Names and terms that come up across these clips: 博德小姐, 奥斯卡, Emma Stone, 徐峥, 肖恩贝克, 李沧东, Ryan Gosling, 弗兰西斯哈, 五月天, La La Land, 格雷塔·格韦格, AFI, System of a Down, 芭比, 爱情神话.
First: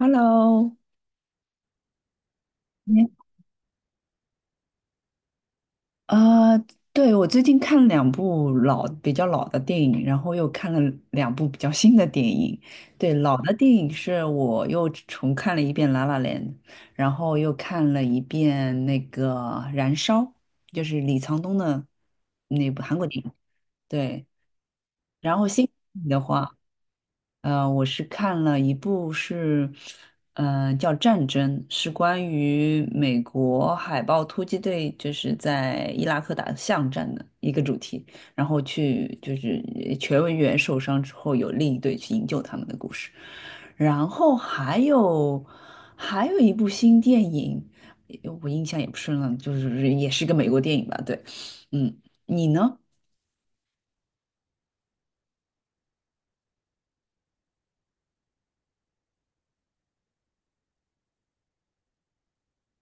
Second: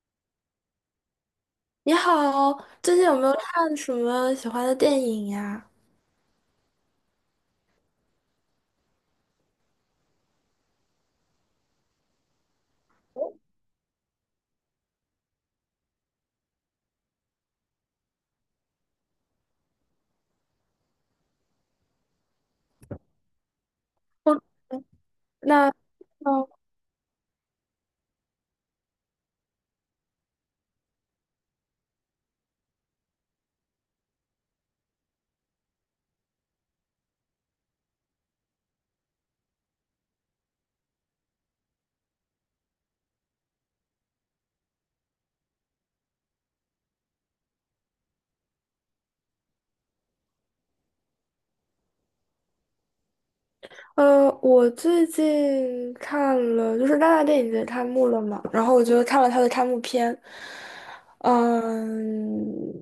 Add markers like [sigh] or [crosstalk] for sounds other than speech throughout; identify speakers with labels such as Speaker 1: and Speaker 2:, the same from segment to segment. Speaker 1: Hello，
Speaker 2: 你好，最近
Speaker 1: 你
Speaker 2: 有没有看什么喜欢的电影呀？
Speaker 1: 呃，对，我最近看了两部老比较老的电影，然后又看了两部比较新的电影。对，老的电影是我又重看了一遍《拉拉 l 然后又看了一遍那个《燃烧》，就是李沧东的那部韩国电影。对，
Speaker 2: 我
Speaker 1: 然后新
Speaker 2: 那
Speaker 1: 电影的
Speaker 2: 哦
Speaker 1: 话，呃，我是看了一部,叫《战争》，是关于美国海豹突击队就是在伊拉克打巷战的一个主题，然后去就是全文员受伤之后，有另一队去营救他们的故事。然后还有一部新电影，我印象也不深了，就是也是个美国电影吧？对，嗯，你呢？
Speaker 2: 呃，我最近看了，就是戛纳电影节开幕了嘛，然后我就看了它的开幕片。嗯，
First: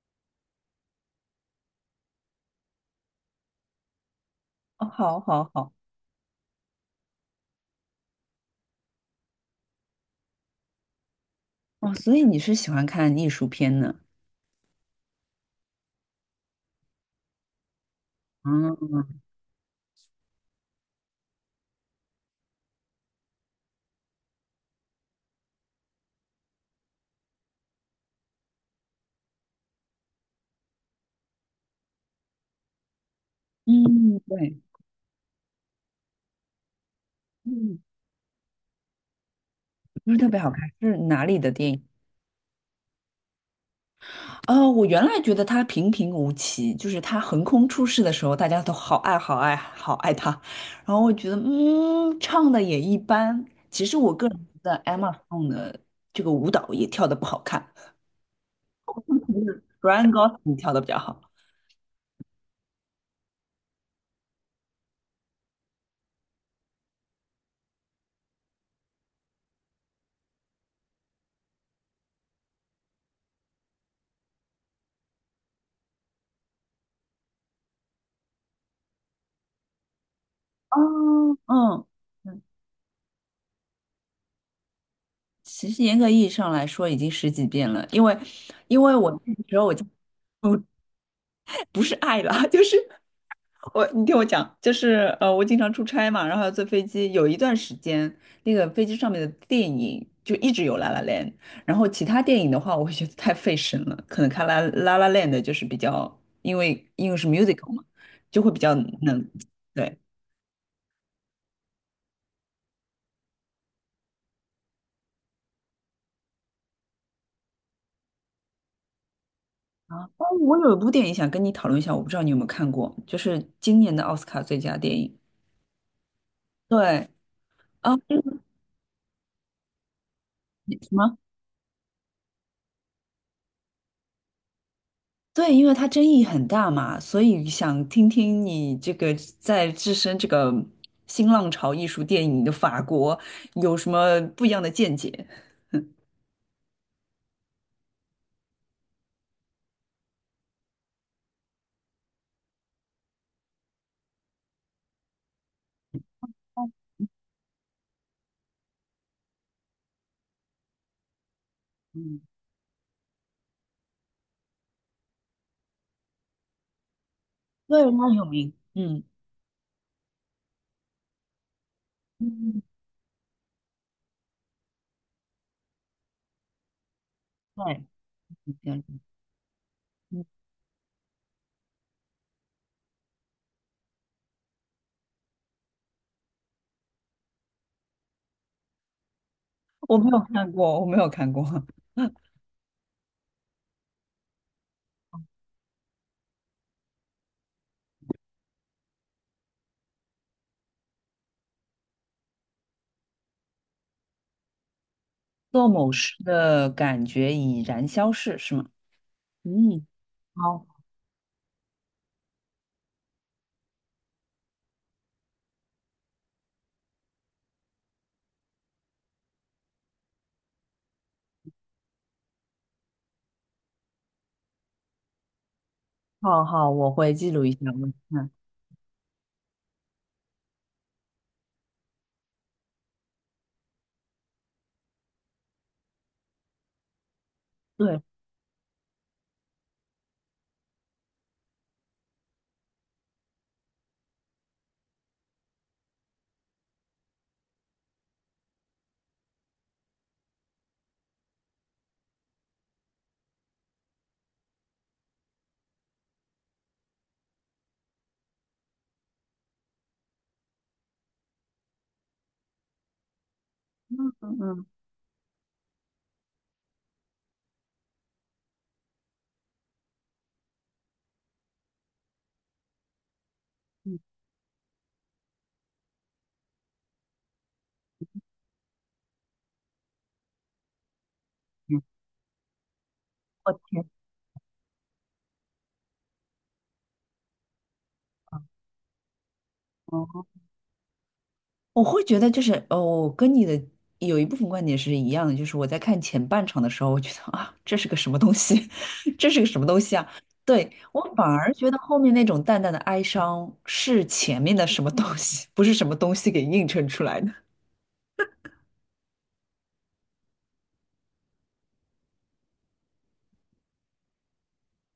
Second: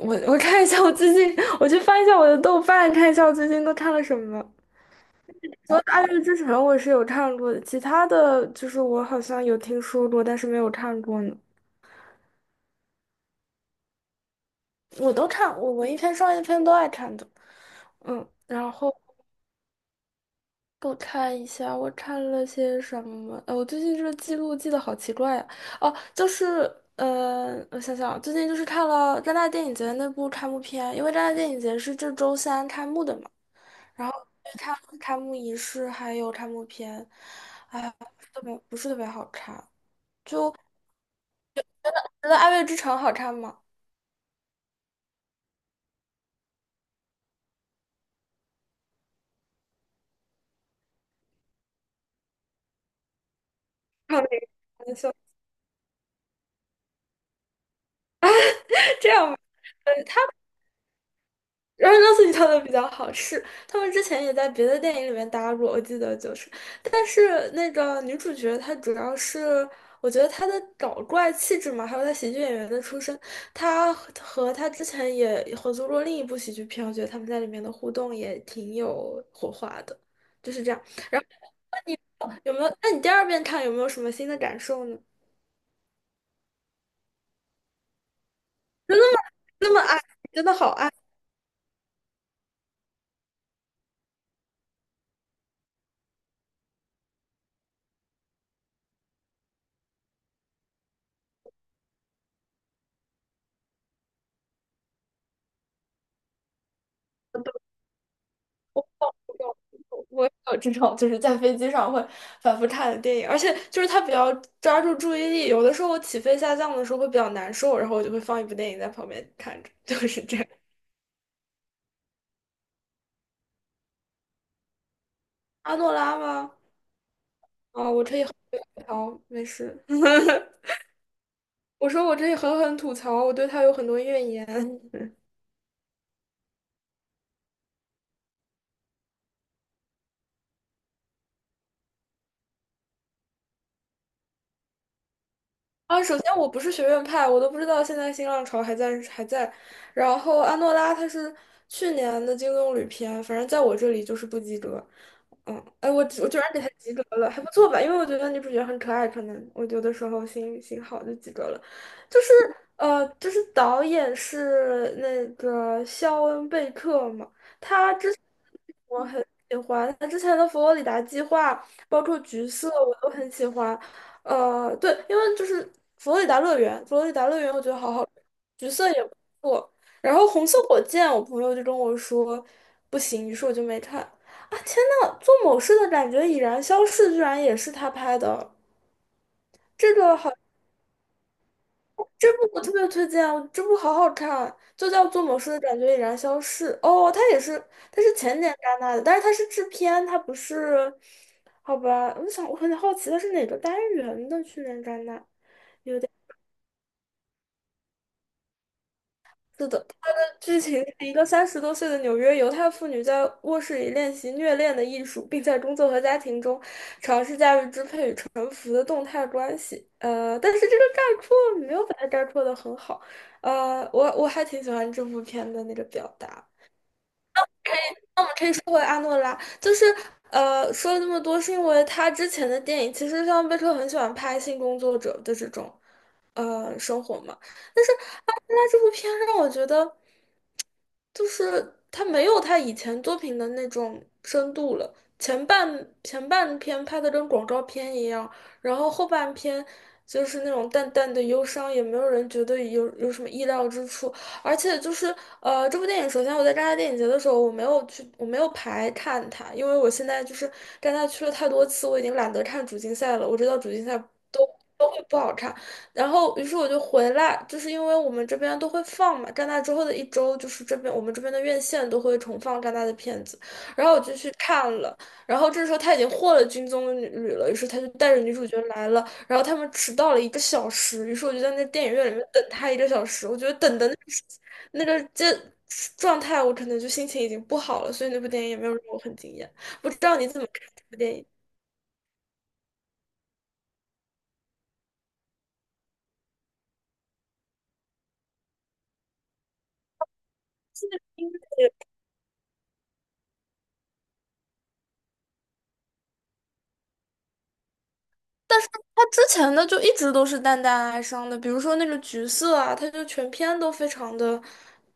Speaker 2: 我看一下我最近，我去翻一下我的豆瓣，看一下我最近都看了什么。
Speaker 1: 哦，好，好，好。
Speaker 2: 除了《爱乐之城》，我是有看过的，其他的就是我好像有听说过，但是没有看过呢。
Speaker 1: 哦，所以你是喜欢看艺术片呢？
Speaker 2: 我都看，我文艺片、商业片都爱看的。然后
Speaker 1: 嗯。
Speaker 2: 我看一下，我看了些什么？我最近这个记录记得好奇怪呀。哦，就是我想想啊，最近就是看了戛纳电影节那部开幕片，因为戛纳电影节是这周三开幕的嘛，然后
Speaker 1: 嗯，对。
Speaker 2: 看开幕仪式还有开幕片，
Speaker 1: 嗯，
Speaker 2: 哎，不是特别好看。
Speaker 1: 不是特别好
Speaker 2: 就
Speaker 1: 看，是哪里的电影？
Speaker 2: 觉得《爱乐之城》好看吗？
Speaker 1: 哦，我原来觉得它平平无奇，就是它横空出世的时候，大家都好爱好爱好爱它，然后我觉得嗯，唱的也一般。其实
Speaker 2: [laughs]
Speaker 1: 我
Speaker 2: 开
Speaker 1: 个人觉得
Speaker 2: 玩
Speaker 1: Emma
Speaker 2: 笑，
Speaker 1: s o n e 的这个舞蹈也跳的不好看
Speaker 2: [laughs] 这样吧。
Speaker 1: ，Ryan g o s l i n 跳的比较好。
Speaker 2: 然后肉自己跳的比较好是他们之前也在别的电影里面搭过，我记得就是，但是那个女主角她主要是，我觉得她的搞怪气质嘛，还有她喜剧演员的出身，她和她之前也合作过另一部喜剧片，我觉得他们在里面的互动也挺有火花的，就是这样。
Speaker 1: 哦，嗯嗯。
Speaker 2: 有没有？那你第二遍看有没有什么新的感受呢？
Speaker 1: 其实严格意义上来说，已经十几遍了，因为
Speaker 2: 真的
Speaker 1: 我那个时候
Speaker 2: 那么爱，真的好爱。
Speaker 1: 不是爱啦，[laughs] 就是你听我讲，我经常出差嘛，然后要坐飞机，有一段时间，那个飞机上面的电影就一直有《La La Land》，然后其他电影的话，我会觉得太费神了，可能看《La La La Land》就是比较，因为是 musical 嘛，就会比较能，
Speaker 2: 有，
Speaker 1: 对。
Speaker 2: 我有这种就是在飞机上会反复看的电影，而且就是它比较抓住注意力，有的时候我起飞下降的时候会比较难受，然后我就会放一部电影在旁边看着，[laughs] 就
Speaker 1: 啊，
Speaker 2: 是
Speaker 1: 哦
Speaker 2: 这样。
Speaker 1: 我有一部电影想跟你讨论一下，我不知道你有没有看过，就是今年的奥斯卡最佳电影。
Speaker 2: 阿诺拉吗？
Speaker 1: 对啊，
Speaker 2: 我这里很吐槽，没事。[laughs]
Speaker 1: 什么？
Speaker 2: 我说我可以狠狠吐槽，我对他有很多怨言。[laughs]
Speaker 1: 对，因为它争议很大嘛，所以想听听你这个置身这个新浪潮艺术电影的法国有什么不一样的见解？
Speaker 2: 首先我不是学院派，我都不知道现在新浪潮还在。然后安诺拉他是去年的金棕榈片，反正在我这里就是不及格。我居然给他及格了，还不错吧？因为我觉得女主角很可爱，可能我有的时候心心好就及格了。
Speaker 1: 嗯，
Speaker 2: 就是就是导演是那个肖恩贝克嘛，
Speaker 1: 对，
Speaker 2: 他
Speaker 1: 它
Speaker 2: 之。
Speaker 1: 很有名。嗯
Speaker 2: 我很喜欢他之前的佛罗里达计划，包括橘
Speaker 1: 嗯，
Speaker 2: 色，我都很喜欢。对，因为就是佛罗里达乐园我觉得
Speaker 1: 对。
Speaker 2: 好好看，橘色
Speaker 1: 嗯，
Speaker 2: 也不错。然后红色火箭，我朋友就跟我说不行，于是我就没看。啊，天呐，做某事的感觉已然消逝，居然也是他拍的，这
Speaker 1: 我没
Speaker 2: 个
Speaker 1: 有
Speaker 2: 好。
Speaker 1: 看过，我没有看过。[laughs]
Speaker 2: 这部我特别推荐啊，这部好好看啊，就叫《做某事的感觉已然消逝》。哦，它也是，它是前年戛纳的，但是它是制片，它不是，好吧？我想我很好奇它是哪个单元的去年戛纳？
Speaker 1: 做某事的感觉已然消逝，是吗？
Speaker 2: 是的，
Speaker 1: 嗯，
Speaker 2: 它的剧
Speaker 1: 好，
Speaker 2: 情是一个30多岁的纽约犹太妇女在卧室里练习虐恋的艺术，并在工作和家庭中尝试驾驭支配与臣服的动态关系。但是这个概括没有把它概括的很好。我还挺喜欢这部片的那个表
Speaker 1: 好，
Speaker 2: 达。
Speaker 1: 好，我会记录一下，我看。
Speaker 2: 是为阿诺拉，就是说了这么多，是因为他之前的电影，其实像贝克很喜欢拍性工作者的这种生活嘛，但是
Speaker 1: 对，
Speaker 2: 阿诺拉这部片让我觉得，就是他没有他以前作品的那种深度了。前半篇拍的跟广告片一样，然后后半篇就是那种淡淡的忧伤，也没有人觉得有什么意料之处。而且就是这部电影首先我在戛纳电影节的时候，我没有去，我没有排看它，因为我现在就是戛纳去了太多次，我已经懒得看主竞赛了。我知道主竞赛
Speaker 1: 嗯
Speaker 2: 都
Speaker 1: 嗯
Speaker 2: 都会不好看，然后于是我就回来，就是因为我们这边都会放嘛，戛纳之后的1周，就是这边我们这边的院线都会重放戛纳的片子，然后我就去看了。然后这时候他已经获了金棕榈了，于是他就带着女主角来了。然后他们迟到了一个小时，于是我就在那电影院里面等他一个小时。我觉得等的那个时那个这状态，我可能就心情已经不好了，所以那部电影也没有让我很惊艳。不知道
Speaker 1: 嗯。
Speaker 2: 你怎么看这部电影？
Speaker 1: 我会觉得就是哦，跟你的有一部分观点是一样的，就是我在看前半场的时候，我觉得啊，这是个什么东西，[laughs] 这是个什么东西啊？对，我反而觉得后面那种淡淡的哀伤是前面的什么东西，不是什么东西给映衬出来的。
Speaker 2: 他之前的就一直都是淡淡哀伤的，比如说那个《橘色》啊，他就全篇都非常的，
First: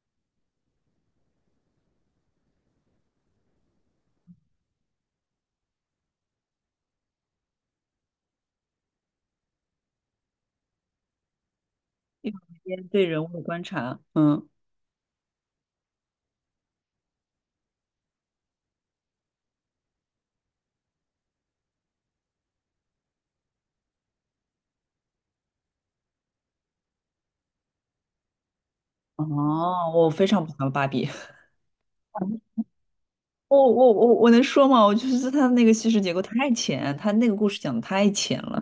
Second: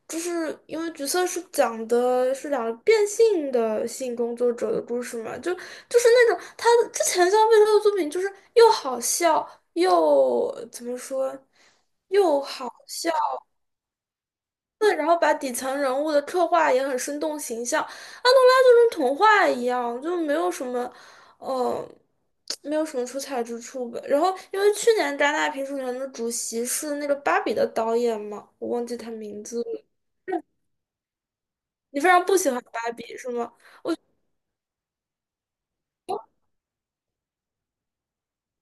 Speaker 2: 就是因为《橘色》是讲的是2个变性的性工作者的故事嘛，就是那种他之前像魏洲的作品，就是又好笑又怎么说，
Speaker 1: 一种
Speaker 2: 又好
Speaker 1: 间对
Speaker 2: 笑。
Speaker 1: 人物的观察，嗯。
Speaker 2: 对，然后把底层人物的刻画也很生动形象。安东拉就跟童话一样，就没有什么，呃，没有什么出彩之处吧。然后，因为去年戛纳评审团的主席是那个《芭比》的导演嘛，我忘记他名字了。
Speaker 1: 哦，我非常不喜欢芭比，[laughs]
Speaker 2: 你非常不喜欢芭比是吗？
Speaker 1: 我能说吗？我就是他那个叙事结构太浅，他那个故事讲的太浅了。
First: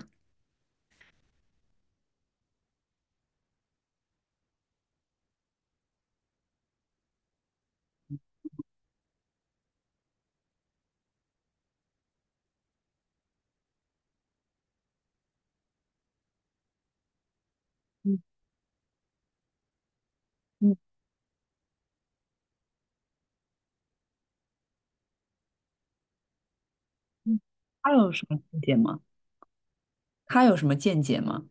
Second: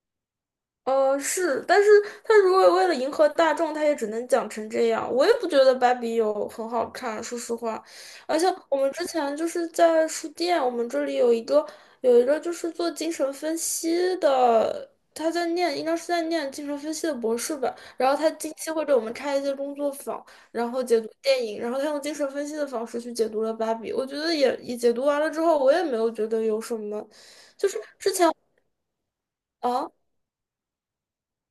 Speaker 2: 是，但是他如果为了迎合大众，他也只能讲成这样。我也不觉得芭比有很好看，说实话。而且我们之前就是在书店，我们这里有一个就是做精神分析的，他在念，应该是在念精神分析的博士吧。然后
Speaker 1: 嗯
Speaker 2: 他近期会给我们开一些工作坊，然
Speaker 1: 嗯
Speaker 2: 后解读电影，然后他用精神分析的方式去解读了芭比。我觉得也解读完了之后，我也没有觉得有什么。
Speaker 1: 嗯，他
Speaker 2: 之
Speaker 1: 有什
Speaker 2: 前
Speaker 1: 么细节吗？
Speaker 2: 啊。
Speaker 1: 他有什么见解吗？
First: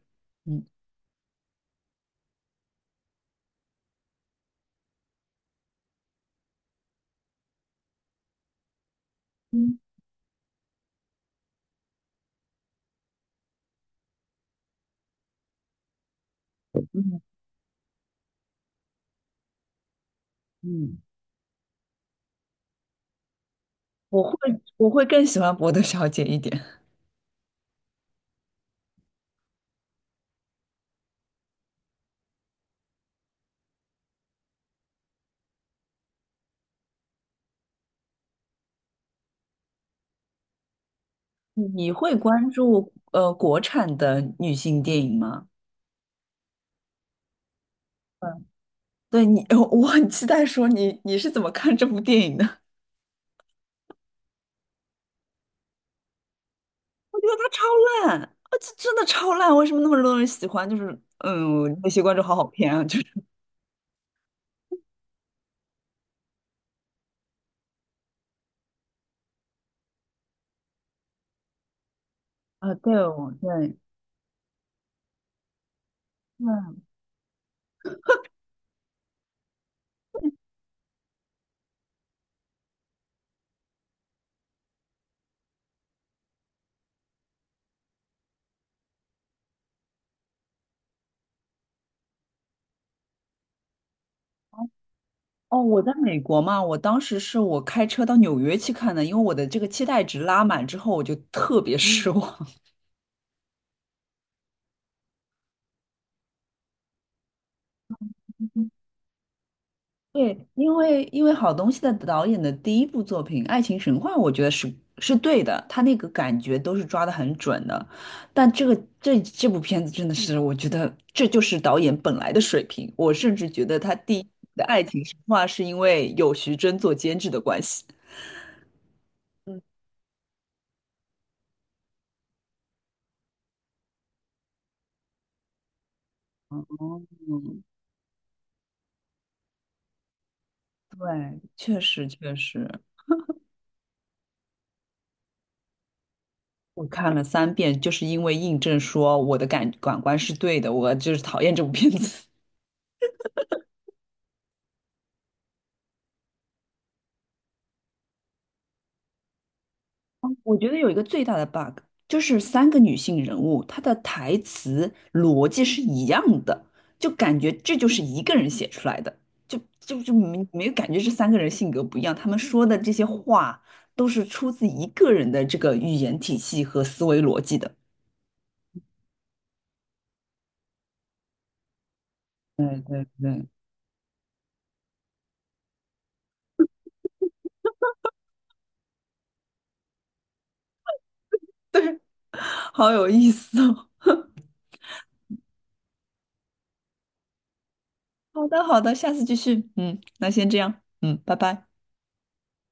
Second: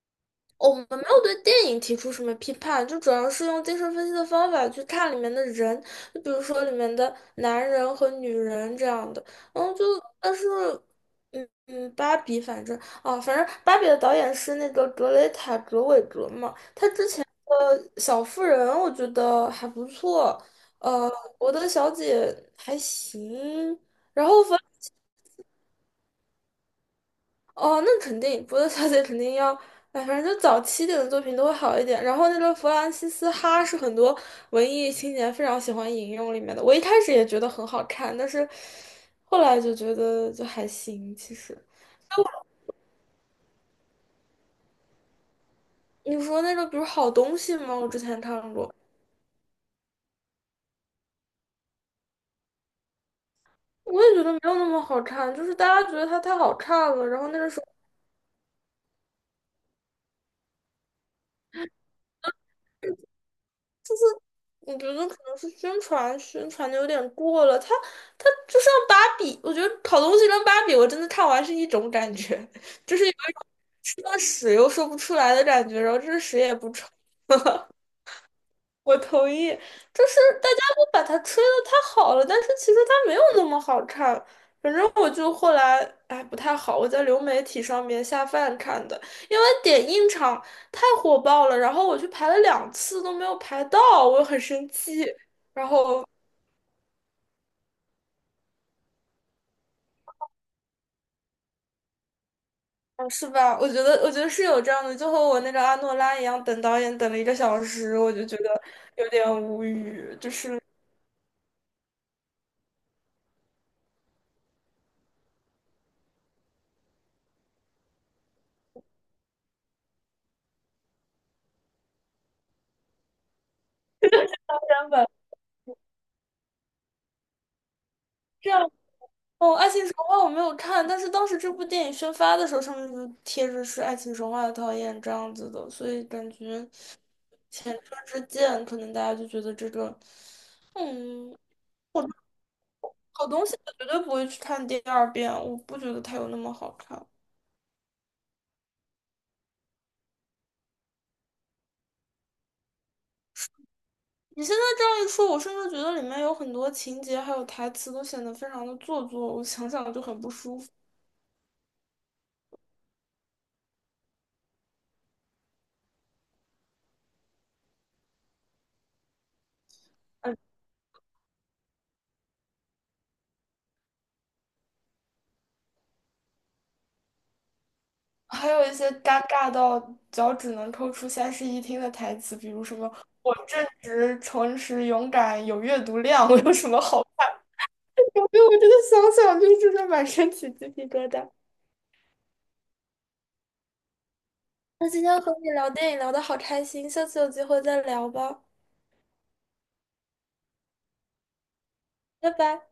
Speaker 1: 嗯
Speaker 2: 哦我们没有对电影提出什么批判，就主要是用精神分析的方法去看里面的人，就比如说里面的男人和女人这样的。然后
Speaker 1: 嗯
Speaker 2: 就但是，嗯嗯，芭比反正芭比的导演是那个格雷塔·格韦格嘛。小妇人我觉得还不错，
Speaker 1: 嗯。
Speaker 2: 呃，我的小姐还行。
Speaker 1: 我
Speaker 2: 然后反。
Speaker 1: 会我会更喜欢博德小姐一点。
Speaker 2: 哦，那肯定，波德小姐肯定要，哎，反正就早期点的作品都会好一点。然后那个弗兰西斯哈是很多文艺青年非常喜欢引用里面的，我一开始也觉得很好看，但是后来就觉得就还行。其实
Speaker 1: 你会关注国产的女性电影吗？
Speaker 2: 你说那个，比如好东西吗？我之前
Speaker 1: 嗯，
Speaker 2: 看过，
Speaker 1: 对你，我很期待说你是怎么看这部电影的？[laughs]
Speaker 2: 我也觉得没有那么好看，就是大家觉得它太好看了，
Speaker 1: 我
Speaker 2: 然
Speaker 1: 觉
Speaker 2: 后
Speaker 1: 得
Speaker 2: 那
Speaker 1: 它
Speaker 2: 个时候。
Speaker 1: 超烂，啊，这真的超烂，为什么那么多人喜欢？就是嗯，那些观众好好骗啊，就是
Speaker 2: 我觉得可能是宣传宣传的有点过了，它就像芭比，我觉得好东西跟芭比，我真的看完是一种感觉，
Speaker 1: 啊，
Speaker 2: [laughs]
Speaker 1: 对
Speaker 2: 就是有一
Speaker 1: 哦，
Speaker 2: 种
Speaker 1: 对。
Speaker 2: 吃了屎又说不出来的感觉，然后这屎也不
Speaker 1: 嗯，
Speaker 2: 臭。我同意，就是大家都把它吹得太好了，但是其实它没有那么好看。反正我就后来，哎，不太好，我在流媒体上面下饭看的，因为点映场太火爆了，然后我去排了2次都没有排到，我很生气。
Speaker 1: 哦，
Speaker 2: 然
Speaker 1: 我在
Speaker 2: 后
Speaker 1: 美国嘛，我当时是我开车到纽约去看的，因为我的这个期待值拉满之后，我就特别失望。
Speaker 2: 哦，是吧？我觉得,是有这样的，就和我那个阿诺拉一样，等导演等了一个小时，我就觉得有点无语。就
Speaker 1: 对，
Speaker 2: 是
Speaker 1: 因为因为好东西的导演的第一部作品《爱情神话》，我觉得是是对的，他那个感觉都是抓得很准的。但这部片子真的是，我觉得这就是导演本来的水平。我甚至觉得他第一部的《爱
Speaker 2: 原
Speaker 1: 情
Speaker 2: 吧，
Speaker 1: 神话》是因为有徐峥做监制的关系。
Speaker 2: 这样哦，《爱情神话》我没有看，但是当时这部电影宣发的时候，上面就贴着是《爱情神话》的导演这样子的，所以感觉
Speaker 1: 哦，
Speaker 2: 前车之鉴，可能大家就觉得这个，嗯，
Speaker 1: 对，确
Speaker 2: 我
Speaker 1: 实确实，
Speaker 2: 好东西我绝对不会去看第二遍，我不觉得它有那么好
Speaker 1: 我
Speaker 2: 看。
Speaker 1: 看了三遍，就是因为印证说我的感感官是对的，我就是讨厌这部片子。
Speaker 2: 你现在这样一说，我甚至觉得里面有很多情节还有台词都显得非常的做作，我想想就很不
Speaker 1: 我
Speaker 2: 舒
Speaker 1: 觉
Speaker 2: 服。
Speaker 1: 得有一个最大的 bug，就是三个女性人物，她的台词逻辑是一样的，就感觉这就是一个人写出来的，就
Speaker 2: 嗯，
Speaker 1: 没有感觉这三个人性格不一样，他们说的这些话都是出自一个人的这个语言体系和思维逻辑的。
Speaker 2: 还有一些尴尬到脚趾能抠出三室一厅的台词，比如什么
Speaker 1: 对
Speaker 2: “我
Speaker 1: 对，
Speaker 2: 正直、诚实、勇敢，有阅读量，我有什么好处？" [laughs] 我真的想想就是的满身起鸡皮疙瘩。
Speaker 1: 好有意思哦。
Speaker 2: 那今天和你聊电影聊得好开心，下次有机会再聊
Speaker 1: [laughs]
Speaker 2: 吧，
Speaker 1: 好的，好的，下次继续。嗯，那先这样。嗯，拜拜。
Speaker 2: 拜拜。